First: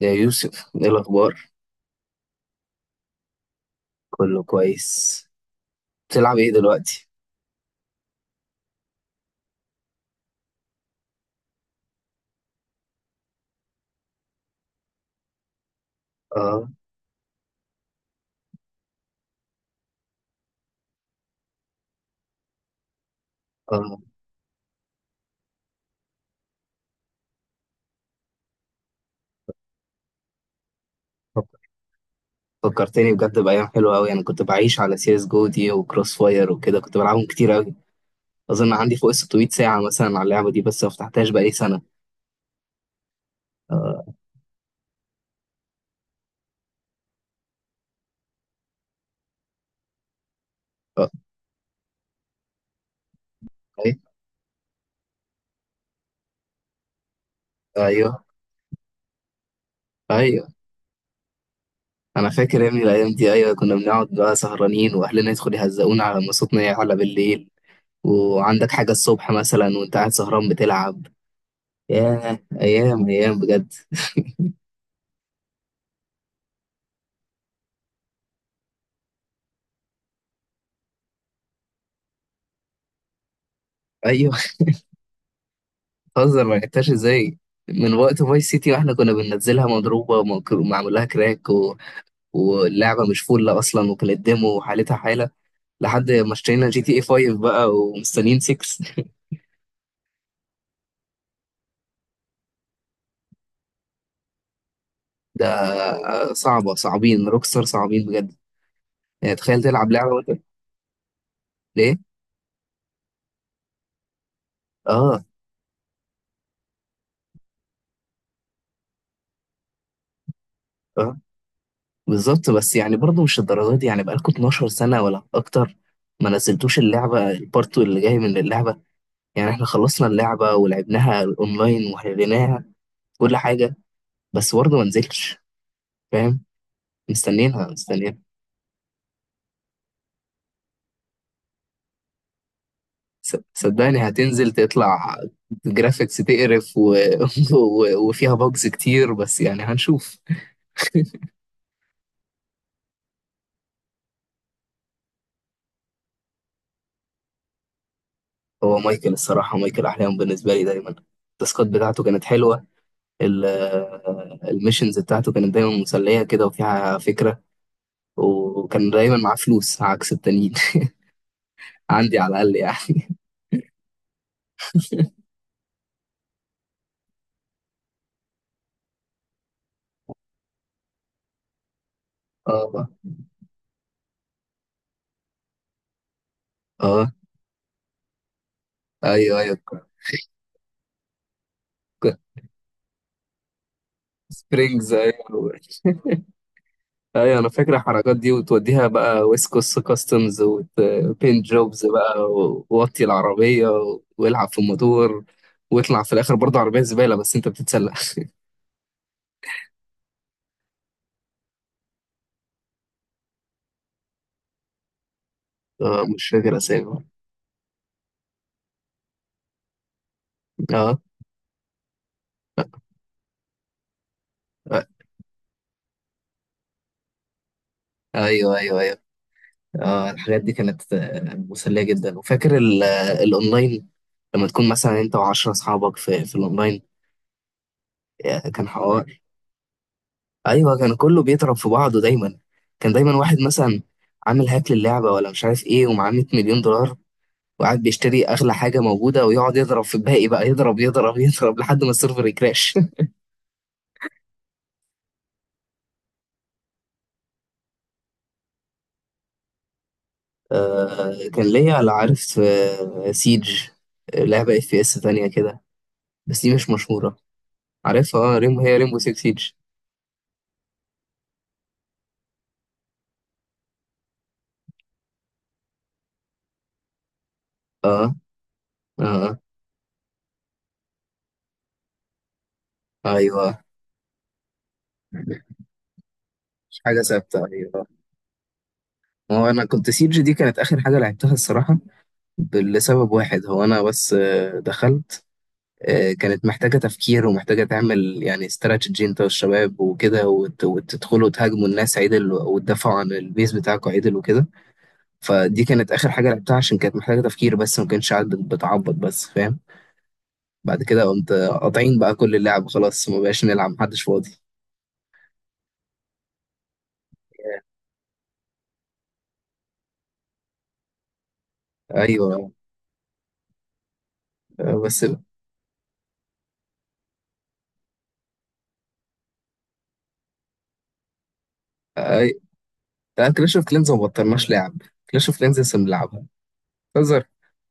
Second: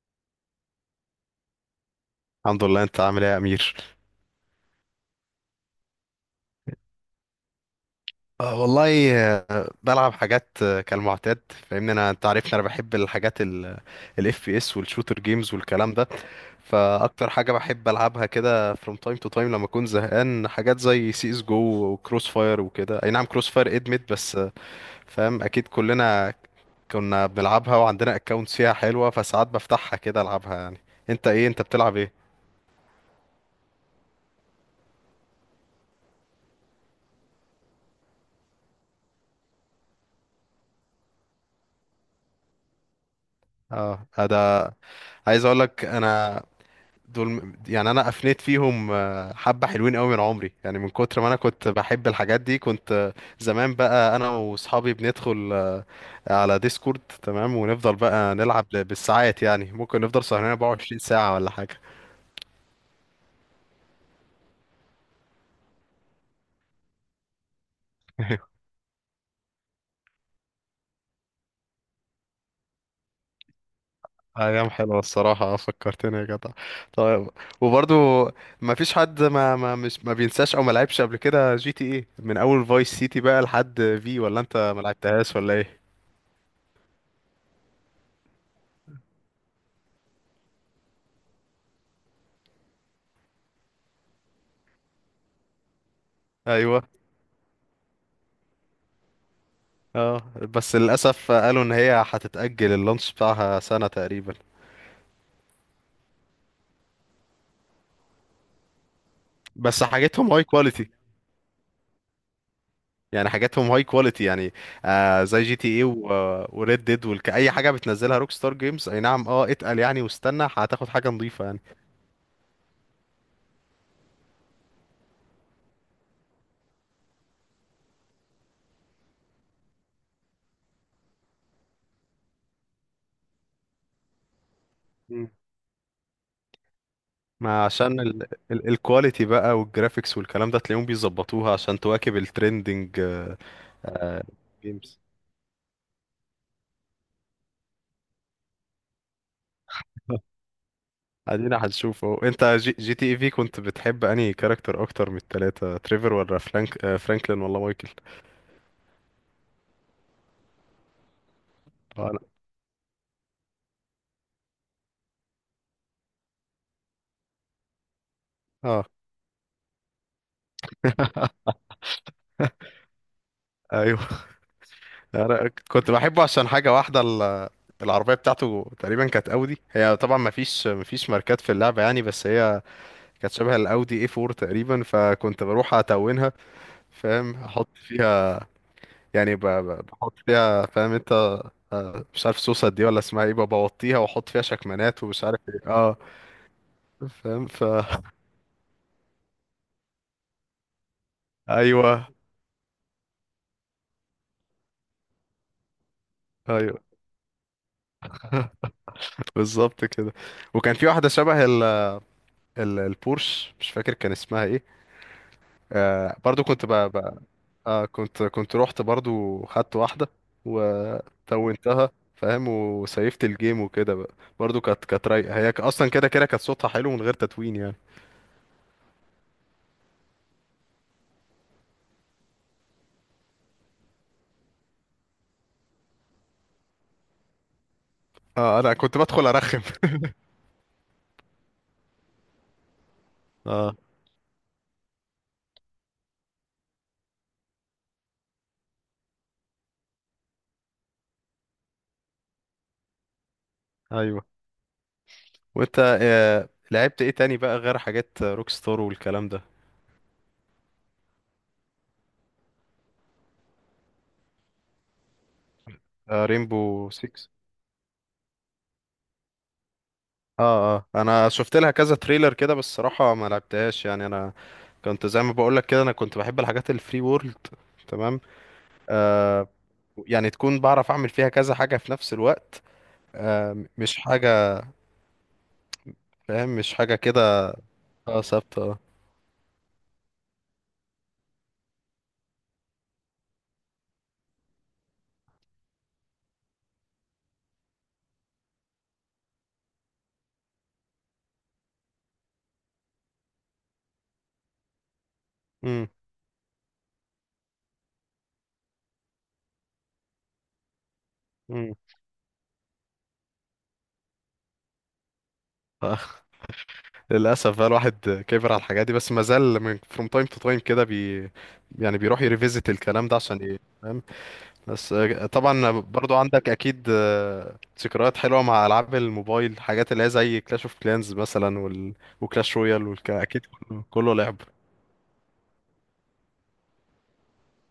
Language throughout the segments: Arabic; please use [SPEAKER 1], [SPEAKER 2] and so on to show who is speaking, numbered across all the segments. [SPEAKER 1] يا يوسف، ايه الاخبار؟
[SPEAKER 2] الحمد لله، انت عامل ايه يا امير؟
[SPEAKER 1] كله كويس. بتلعب ايه دلوقتي؟
[SPEAKER 2] آه والله، بلعب حاجات كالمعتاد. فاهمني، انا انت عارفني، انا بحب الحاجات الاف بي اس والشوتر جيمز والكلام ده.
[SPEAKER 1] اه.
[SPEAKER 2] فاكتر حاجه بحب العبها كده from time to time لما اكون زهقان، حاجات زي سي اس جو وكروس فاير وكده. اي نعم، كروس فاير ادمت،
[SPEAKER 1] اه.
[SPEAKER 2] بس فاهم، اكيد كلنا كنا بنلعبها وعندنا اكونتس فيها حلوه، فساعات بفتحها كده العبها يعني. انت ايه؟
[SPEAKER 1] فك-
[SPEAKER 2] انت بتلعب ايه؟
[SPEAKER 1] فكرتني بجد بايام حلوه قوي. انا كنت بعيش على سي اس جو دي وكروس فاير وكده، كنت بلعبهم كتير قوي. اظن عندي فوق ال 600 ساعه مثلا على اللعبه دي، بس ما فتحتهاش بقالي سنه. اه.
[SPEAKER 2] اه. ده عايز اقول لك انا. دول يعني انا افنيت فيهم، حبة حلوين قوي من عمري، يعني من
[SPEAKER 1] اه.
[SPEAKER 2] كتر ما انا كنت بحب الحاجات دي، كنت زمان
[SPEAKER 1] أي-
[SPEAKER 2] بقى انا واصحابي بندخل على ديسكورد، تمام، ونفضل
[SPEAKER 1] ايوه.
[SPEAKER 2] بقى نلعب بالساعات، يعني ممكن نفضل
[SPEAKER 1] ايوه،
[SPEAKER 2] سهرانين 24 ساعة ولا حاجة.
[SPEAKER 1] انا فاكر يا ابني الايام دي. ايوه، كنا بنقعد بقى سهرانين واهلنا يدخلوا يهزقونا على مصوتنا على بالليل، وعندك حاجه الصبح مثلا وانت قاعد سهران بتلعب. ياه، ايام ايام بجد.
[SPEAKER 2] ايام حلوة الصراحة. فكرتني يا جدع. طيب، وبرضو ما فيش حد ما بينساش او ما لعبش قبل كده جي تي ايه، من اول فايس سيتي بقى لحد في،
[SPEAKER 1] ايوه.
[SPEAKER 2] ولا انت ما لعبتهاش ولا ايه؟
[SPEAKER 1] هزر، ما لحقتهاش ازاي؟ من وقت فايس سيتي واحنا كنا بننزلها مضروبه ومعمول لها كراك و... واللعبه مش فل اصلا، وكانت ديمو وحالتها حاله، لحد ما اشترينا جي
[SPEAKER 2] ايوه.
[SPEAKER 1] تي اي 5 بقى ومستنيين 6.
[SPEAKER 2] اه بس للاسف قالوا ان هي هتتاجل، اللانش بتاعها سنه تقريبا.
[SPEAKER 1] ده. صعبه، صعبين روكستار، صعبين بجد. يعني تخيل
[SPEAKER 2] بس
[SPEAKER 1] تلعب لعبه
[SPEAKER 2] حاجتهم
[SPEAKER 1] وانت...
[SPEAKER 2] هاي كواليتي،
[SPEAKER 1] ليه؟
[SPEAKER 2] يعني حاجاتهم هاي كواليتي يعني.
[SPEAKER 1] اه.
[SPEAKER 2] زي جي تي اي وريد ديد والك، اي حاجه بتنزلها روك ستار جيمز. اي نعم، اه اتقل يعني، واستنى هتاخد حاجه
[SPEAKER 1] اه،
[SPEAKER 2] نظيفه يعني.
[SPEAKER 1] بالظبط. بس يعني برضه مش الدرجات دي، يعني بقالكوا 12 سنه ولا اكتر ما نزلتوش اللعبه، البارت اللي جاي من اللعبه. يعني احنا خلصنا اللعبه ولعبناها اونلاين وحليناها، كل حاجه، بس برضه ما
[SPEAKER 2] مم.
[SPEAKER 1] نزلتش فاهم.
[SPEAKER 2] ما
[SPEAKER 1] مستنيينها،
[SPEAKER 2] عشان
[SPEAKER 1] مستنيينها.
[SPEAKER 2] ال الكواليتي بقى والجرافيكس والكلام ده، تلاقيهم بيظبطوها عشان تواكب الترندنج.
[SPEAKER 1] صدقني
[SPEAKER 2] آه
[SPEAKER 1] هتنزل
[SPEAKER 2] جيمز.
[SPEAKER 1] تطلع جرافيكس تقرف و... و... وفيها بوجز كتير، بس يعني هنشوف.
[SPEAKER 2] ادينا هنشوفه. انت جي تي اي في كنت بتحب انهي كاركتر اكتر من التلاتة، تريفر ولا فرانكلين ولا مايكل؟
[SPEAKER 1] هو مايكل، الصراحة مايكل أحلام بالنسبة لي دايما. التاسكات بتاعته
[SPEAKER 2] اه. انا
[SPEAKER 1] كانت حلوة. ال- الميشنز بتاعته كانت دايما مسلية كده وفيها فكرة،
[SPEAKER 2] اه
[SPEAKER 1] وكان دايما معاه فلوس عكس التانيين. عندي على الأقل يعني.
[SPEAKER 2] ايوه. انا كنت بحبه عشان حاجه واحده، العربيه بتاعته تقريبا كانت اودي. هي طبعا ما فيش ماركات في اللعبه يعني، بس هي
[SPEAKER 1] اه.
[SPEAKER 2] كانت شبه الاودي اي 4 تقريبا، فكنت بروح اتونها.
[SPEAKER 1] اه.
[SPEAKER 2] فاهم احط فيها، يعني
[SPEAKER 1] ايوه. ايوه،
[SPEAKER 2] بحط فيها، فاهم انت. مش عارف صوصة دي ولا اسمها ايه، ببوطيها واحط فيها
[SPEAKER 1] سبرينجز.
[SPEAKER 2] شكمانات ومش عارف
[SPEAKER 1] ايوه.
[SPEAKER 2] ايه. اه
[SPEAKER 1] ايوه
[SPEAKER 2] فاهم
[SPEAKER 1] انا فاكر الحركات دي، وتوديها بقى ويسكوس كاستمز وبين جوبز
[SPEAKER 2] ايوه،
[SPEAKER 1] بقى ووطي العربيه والعب في الموتور، واطلع في الاخر برضه عربيه
[SPEAKER 2] ايوه،
[SPEAKER 1] زباله، بس انت بتتسلق.
[SPEAKER 2] بالظبط كده. وكان في واحده شبه ال البورش، مش فاكر كان اسمها ايه.
[SPEAKER 1] اه مش
[SPEAKER 2] برضو
[SPEAKER 1] فاكر
[SPEAKER 2] كنت بقى,
[SPEAKER 1] اسامي.
[SPEAKER 2] بقى آه كنت كنت رحت برضو خدت واحده
[SPEAKER 1] اه.
[SPEAKER 2] وتونتها. فاهم، وسيفت الجيم وكده بقى. برضو
[SPEAKER 1] آه،
[SPEAKER 2] كانت رايقه هي، اصلا كده كده كانت صوتها حلو من غير تتوين يعني.
[SPEAKER 1] ايوه ايوه ايوه. اه الحاجات دي كانت مسليه جدا، وفاكر الاونلاين، لما تكون مثلا انت وعشرة اصحابك في الاونلاين.
[SPEAKER 2] اه.
[SPEAKER 1] كان
[SPEAKER 2] انا كنت
[SPEAKER 1] حوار.
[SPEAKER 2] بدخل ارخم.
[SPEAKER 1] ايوه، كان كله بيضرب في بعضه دايما. كان دايما واحد
[SPEAKER 2] اه،
[SPEAKER 1] مثلا عامل هاك للعبه ولا مش عارف ايه، ومعاه 100 مليون دولار، وقاعد بيشتري اغلى حاجه موجوده ويقعد يضرب في الباقي بقى، يضرب يضرب يضرب لحد ما السيرفر يكراش.
[SPEAKER 2] ايوه. وانت لعبت ايه تاني بقى غير حاجات روك ستار والكلام ده؟
[SPEAKER 1] آه كان ليا على عارف آه سيج. لعبه اف بي اس تانية كده، بس دي مش
[SPEAKER 2] ريمبو
[SPEAKER 1] مشهوره.
[SPEAKER 2] 6.
[SPEAKER 1] عارفها، اه ريمبو هي ريمبو 6 سيج.
[SPEAKER 2] اه، اه انا شفت لها كذا تريلر كده، بس الصراحه ما لعبتهاش يعني. انا كنت زي ما بقول لك كده، انا كنت بحب الحاجات الفري وورلد،
[SPEAKER 1] اه.
[SPEAKER 2] تمام.
[SPEAKER 1] اه.
[SPEAKER 2] آه يعني تكون بعرف اعمل فيها كذا حاجه في نفس الوقت،
[SPEAKER 1] ايوه.
[SPEAKER 2] مش حاجه، فاهم، مش
[SPEAKER 1] مش
[SPEAKER 2] حاجه
[SPEAKER 1] حاجه ثابته،
[SPEAKER 2] كده.
[SPEAKER 1] ايوه.
[SPEAKER 2] اه ثابته، اه.
[SPEAKER 1] هو انا كنت سيج دي كانت اخر حاجه لعبتها الصراحه، لسبب واحد هو انا بس دخلت. كانت محتاجة تفكير ومحتاجة تعمل يعني استراتيجي انت والشباب وكده، وتدخلوا تهاجموا الناس عدل وتدافعوا عن البيس بتاعكوا عدل وكده. فدي
[SPEAKER 2] امم
[SPEAKER 1] كانت آخر حاجة لعبتها عشان كانت محتاجة تفكير، بس ما كانش قاعد بتعبط بس، فاهم. بعد كده قمت
[SPEAKER 2] امم
[SPEAKER 1] قاطعين بقى كل اللعب، خلاص ما بقاش نلعب، محدش فاضي.
[SPEAKER 2] آه، للاسف بقى، الواحد كبر على الحاجات دي، بس ما زال فروم تايم تو تايم كده يعني بيروح
[SPEAKER 1] ايوه.
[SPEAKER 2] يريفيزيت الكلام ده عشان ايه. بس
[SPEAKER 1] بس.
[SPEAKER 2] طبعا برضو عندك اكيد ذكريات حلوه مع العاب الموبايل، حاجات اللي هي زي كلاش اوف كلانز مثلا
[SPEAKER 1] اي.
[SPEAKER 2] وكلاش رويال
[SPEAKER 1] لا،
[SPEAKER 2] اكيد
[SPEAKER 1] كلاش اوف
[SPEAKER 2] كله
[SPEAKER 1] كلينز ما
[SPEAKER 2] كله لعب.
[SPEAKER 1] بطلناش لعب، كلاش اوف كلينز لسه بنلعبها. بتهزر؟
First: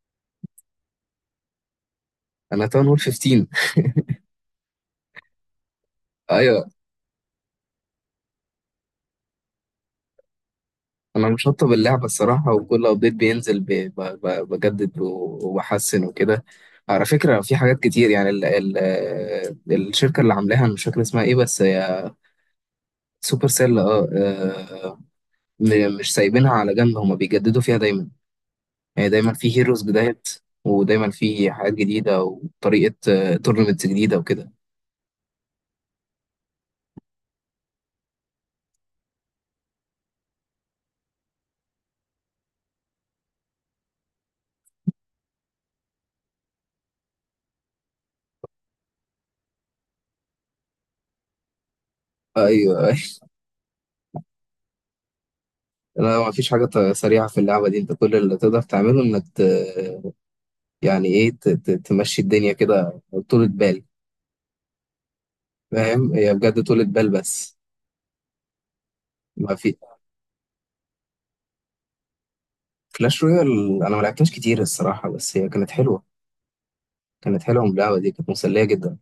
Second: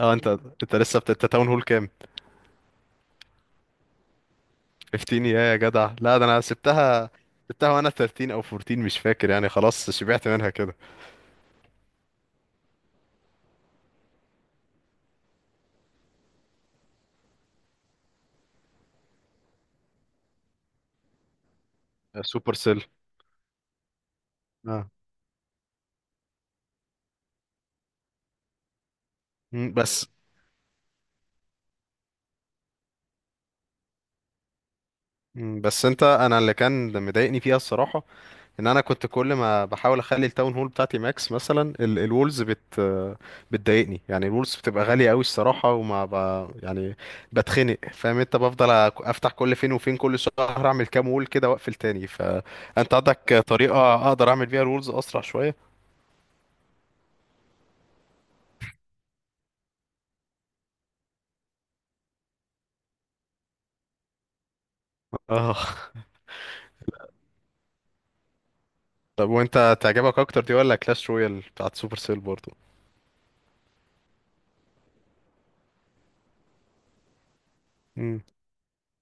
[SPEAKER 2] اه، انت لسه انت تاون هول كام؟
[SPEAKER 1] انا تاون هول 15.
[SPEAKER 2] 15 يا يا جدع، لا ده انا
[SPEAKER 1] ايوه.
[SPEAKER 2] سبتها، سبتها وانا 13 او 14 مش فاكر يعني، خلاص شبعت منها كده.
[SPEAKER 1] انا مشطب اللعبه الصراحه، وكل ابديت بينزل بجدد وبحسن وكده. على فكره في حاجات كتير، يعني ال ال الشركه اللي عاملاها انا مش فاكر اسمها ايه بس هي...
[SPEAKER 2] سوبر سيل.
[SPEAKER 1] سوبر سيل، اه.
[SPEAKER 2] اه.
[SPEAKER 1] مش سايبينها على جنب، هما بيجددوا فيها دايما، يعني دايما في
[SPEAKER 2] مم،
[SPEAKER 1] هيروز
[SPEAKER 2] بس
[SPEAKER 1] بدايات، ودايما في حاجات جديده وطريقه، تورنمنتس جديده وكده.
[SPEAKER 2] بس انت، انا اللي كان مضايقني فيها الصراحه، ان انا كنت كل ما بحاول اخلي التاون هول بتاعتي ماكس، مثلا الولز بتضايقني يعني. الولز بتبقى غاليه قوي الصراحه، وما يعني بتخنق، فاهم انت، بفضل افتح كل فين وفين، كل شهر اعمل كام وول كده واقفل تاني.
[SPEAKER 1] ايوه
[SPEAKER 2] فانت
[SPEAKER 1] أيوة.
[SPEAKER 2] عندك طريقه اقدر اعمل بيها الولز اسرع شويه؟
[SPEAKER 1] لا، ما فيش حاجه سريعه في اللعبه دي، انت كل اللي تقدر تعمله انك ت... يعني ايه، تمشي الدنيا كده، طولة بال.
[SPEAKER 2] اه.
[SPEAKER 1] فاهم، هي بجد طولة بال بس.
[SPEAKER 2] طب
[SPEAKER 1] ما في...
[SPEAKER 2] وانت تعجبك اكتر دي، ولا كلاش رويال بتاعت سوبر سيل برضو؟
[SPEAKER 1] كلاش رويال، انا ما لعبتهاش كتير الصراحه، بس هي كانت حلوه، كانت حلوه، اللعبه دي كانت مسليه جدا.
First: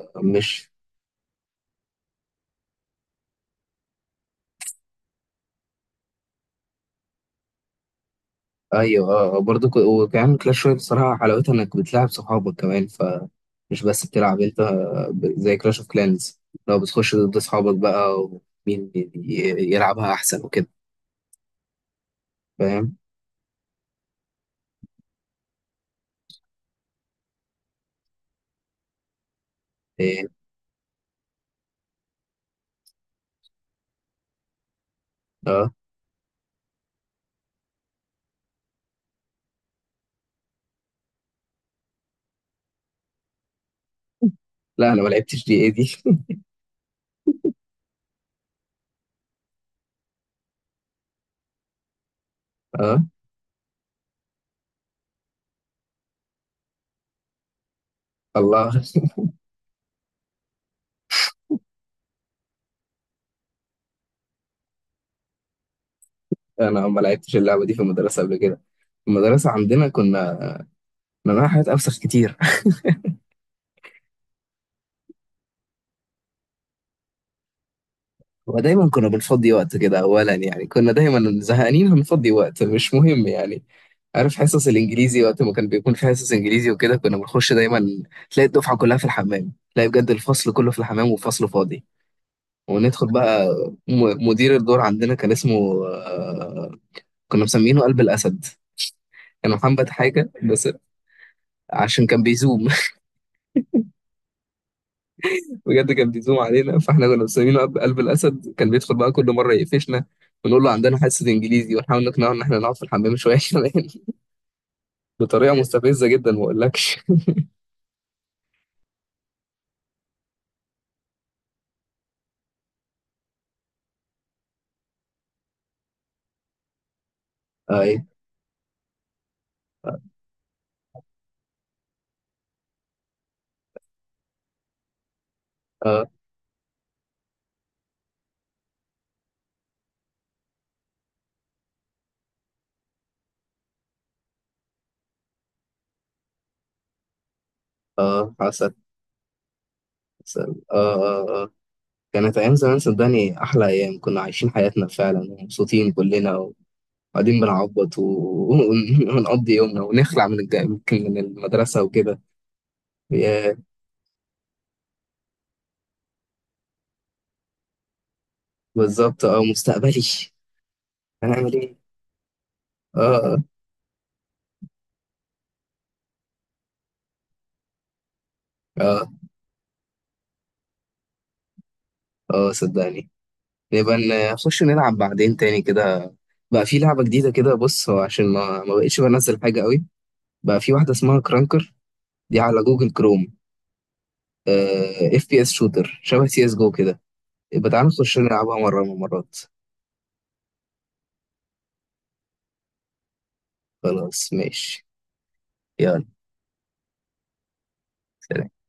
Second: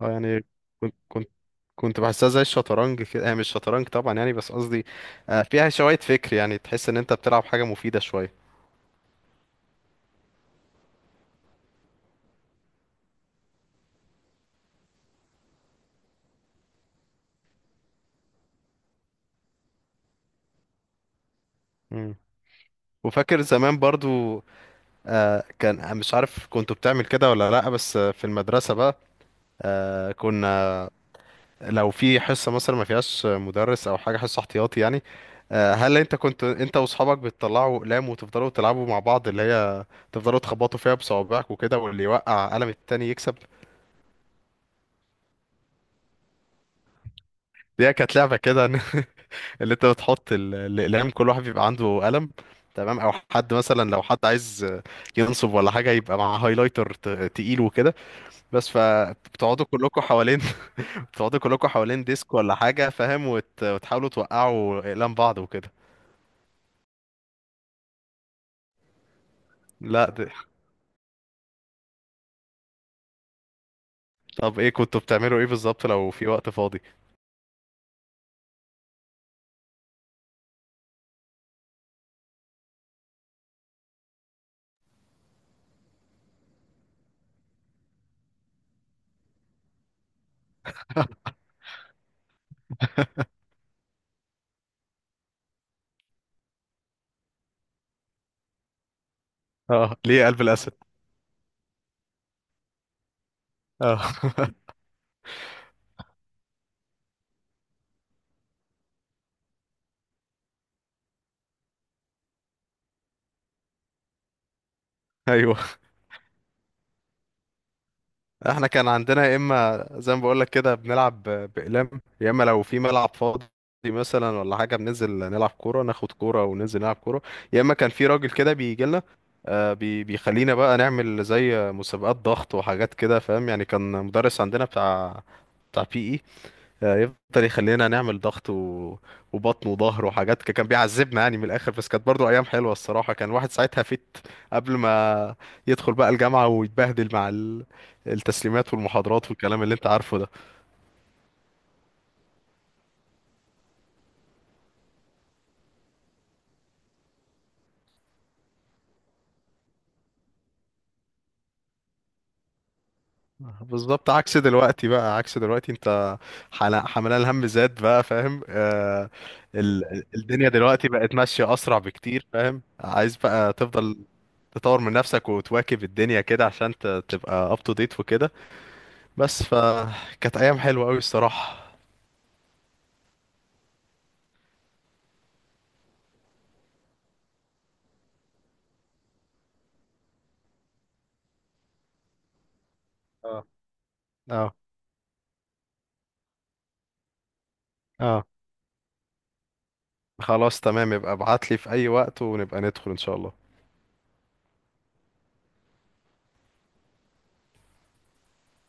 [SPEAKER 2] اه. يعني
[SPEAKER 1] مش...
[SPEAKER 2] كنت كنت كنت بحسها زي الشطرنج كده، هي مش شطرنج طبعا يعني بس قصدي، فيها شوية فكر، يعني تحس ان انت بتلعب حاجة مفيدة شوية.
[SPEAKER 1] ايوه اه برضه وكمان كلاش رويال الصراحه حلاوتها انك بتلعب صحابك كمان، ف مش بس بتلعب انت، زي كلاش اوف كلانز لو بتخش ضد اصحابك بقى ومين يلعبها احسن وكده.
[SPEAKER 2] مم.
[SPEAKER 1] فاهم.
[SPEAKER 2] وفاكر زمان برضو، كان مش عارف كنت بتعمل كده ولا لا، بس في المدرسة بقى
[SPEAKER 1] إيه،
[SPEAKER 2] كنا، لو في حصة مثلا ما فيهاش مدرس او حاجة، حصة احتياطي يعني،
[SPEAKER 1] اه.
[SPEAKER 2] هل انت كنت، انت واصحابك، بتطلعوا اقلام وتفضلوا تلعبوا مع بعض، اللي هي تفضلوا تخبطوا فيها بصوابعك وكده، واللي يوقع قلم التاني يكسب؟
[SPEAKER 1] لا انا ما لعبتش دي، ايه دي؟
[SPEAKER 2] دي كانت لعبة كده. اللي انت بتحط الاقلام، كل واحد بيبقى عنده قلم، تمام،
[SPEAKER 1] اه.
[SPEAKER 2] او حد مثلا لو حد عايز ينصب ولا حاجه يبقى مع هايلايتر تقيل وكده. بس
[SPEAKER 1] الله.
[SPEAKER 2] فبتقعدوا كلكم حوالين. بتقعدوا كلكم حوالين ديسك ولا حاجه، فاهم، وتحاولوا توقعوا اقلام بعض وكده.
[SPEAKER 1] انا ما لعبتش اللعبه دي في المدرسه قبل كده، في المدرسه عندنا
[SPEAKER 2] لا،
[SPEAKER 1] كنا... مناها حاجات افسخ كتير.
[SPEAKER 2] طب ايه كنتوا بتعملوا، ايه بالظبط لو في وقت فاضي؟
[SPEAKER 1] ودايما كنا بنفضي وقت كده، اولا يعني كنا دايما زهقانين، هنفضي وقت مش مهم يعني. عارف حصص الانجليزي، وقت ما كان بيكون في حصص انجليزي وكده، كنا بنخش دايما، تلاقي الدفعه كلها في الحمام، تلاقي بجد الفصل كله في الحمام والفصل فاضي. وندخل بقى... مدير الدور عندنا كان اسمه كنا مسمينه قلب الاسد، كان محمد
[SPEAKER 2] اه، ليه
[SPEAKER 1] حاجه
[SPEAKER 2] قلب
[SPEAKER 1] بس،
[SPEAKER 2] الاسد؟
[SPEAKER 1] عشان كان بيزوم،
[SPEAKER 2] اه.
[SPEAKER 1] بجد كان بيزوم علينا، فاحنا كنا مسمينه قلب الاسد، كان بيدخل بقى كل مره يقفشنا ونقول له عندنا حصه انجليزي، ونحاول نقنعه ان احنا نقعد في الحمام شويه كمان. بطريقه
[SPEAKER 2] ايوه.
[SPEAKER 1] مستفزه جدا ما اقولكش.
[SPEAKER 2] احنا كان عندنا، يا اما زي ما بقول لك كده بنلعب باقلام، يا اما لو في ملعب فاضي مثلا ولا حاجه، بننزل نلعب كوره، ناخد كوره وننزل نلعب كوره، يا اما كان
[SPEAKER 1] اي.
[SPEAKER 2] في راجل كده بيجي لنا بيخلينا بقى نعمل زي مسابقات ضغط وحاجات كده، فاهم يعني، كان مدرس عندنا بتاع
[SPEAKER 1] اه.
[SPEAKER 2] بي، يفضل يخلينا نعمل ضغط وبطن وظهر وحاجات. كان بيعذبنا يعني من الاخر، بس كانت برضو ايام حلوه الصراحه. كان الواحد ساعتها قبل ما يدخل بقى الجامعه ويتبهدل مع
[SPEAKER 1] اه. حصل.
[SPEAKER 2] التسليمات والمحاضرات والكلام اللي انت عارفه ده.
[SPEAKER 1] حصل، اه اه اه. كانت ايام زمان صدقني احلى ايام، كنا عايشين حياتنا فعلا ومبسوطين كلنا، وقاعدين بنعبط ونقضي يومنا ونخلع من من المدرسه وكده، يا...
[SPEAKER 2] بالظبط عكس دلوقتي بقى، عكس دلوقتي، انت حملان الهم زاد بقى، فاهم.
[SPEAKER 1] بالظبط. اه، مستقبلي.
[SPEAKER 2] الدنيا دلوقتي بقت
[SPEAKER 1] هنعمل
[SPEAKER 2] ماشيه
[SPEAKER 1] ايه؟
[SPEAKER 2] اسرع بكتير، فاهم، عايز
[SPEAKER 1] اه.
[SPEAKER 2] بقى تفضل تطور من نفسك وتواكب الدنيا كده عشان تبقى up to date وكده.
[SPEAKER 1] اه.
[SPEAKER 2] بس فكانت ايام حلوه قوي الصراحه.
[SPEAKER 1] اه، صدقني. نبقى نخش نلعب بعدين تاني كده، بقى في لعبة جديدة كده، بص هو عشان ما بقتش بنزل حاجة قوي، بقى في واحدة اسمها كرانكر، دي على جوجل كروم.
[SPEAKER 2] اه، اه،
[SPEAKER 1] اف بي اس شوتر شبه سي اس جو كده، يبقى تعالى نخش
[SPEAKER 2] اه.
[SPEAKER 1] نلعبها مرة من المرات.
[SPEAKER 2] خلاص تمام، يبقى ابعت لي في اي وقت ونبقى ندخل ان شاء الله.
[SPEAKER 1] خلاص ماشي. يلا. سلام.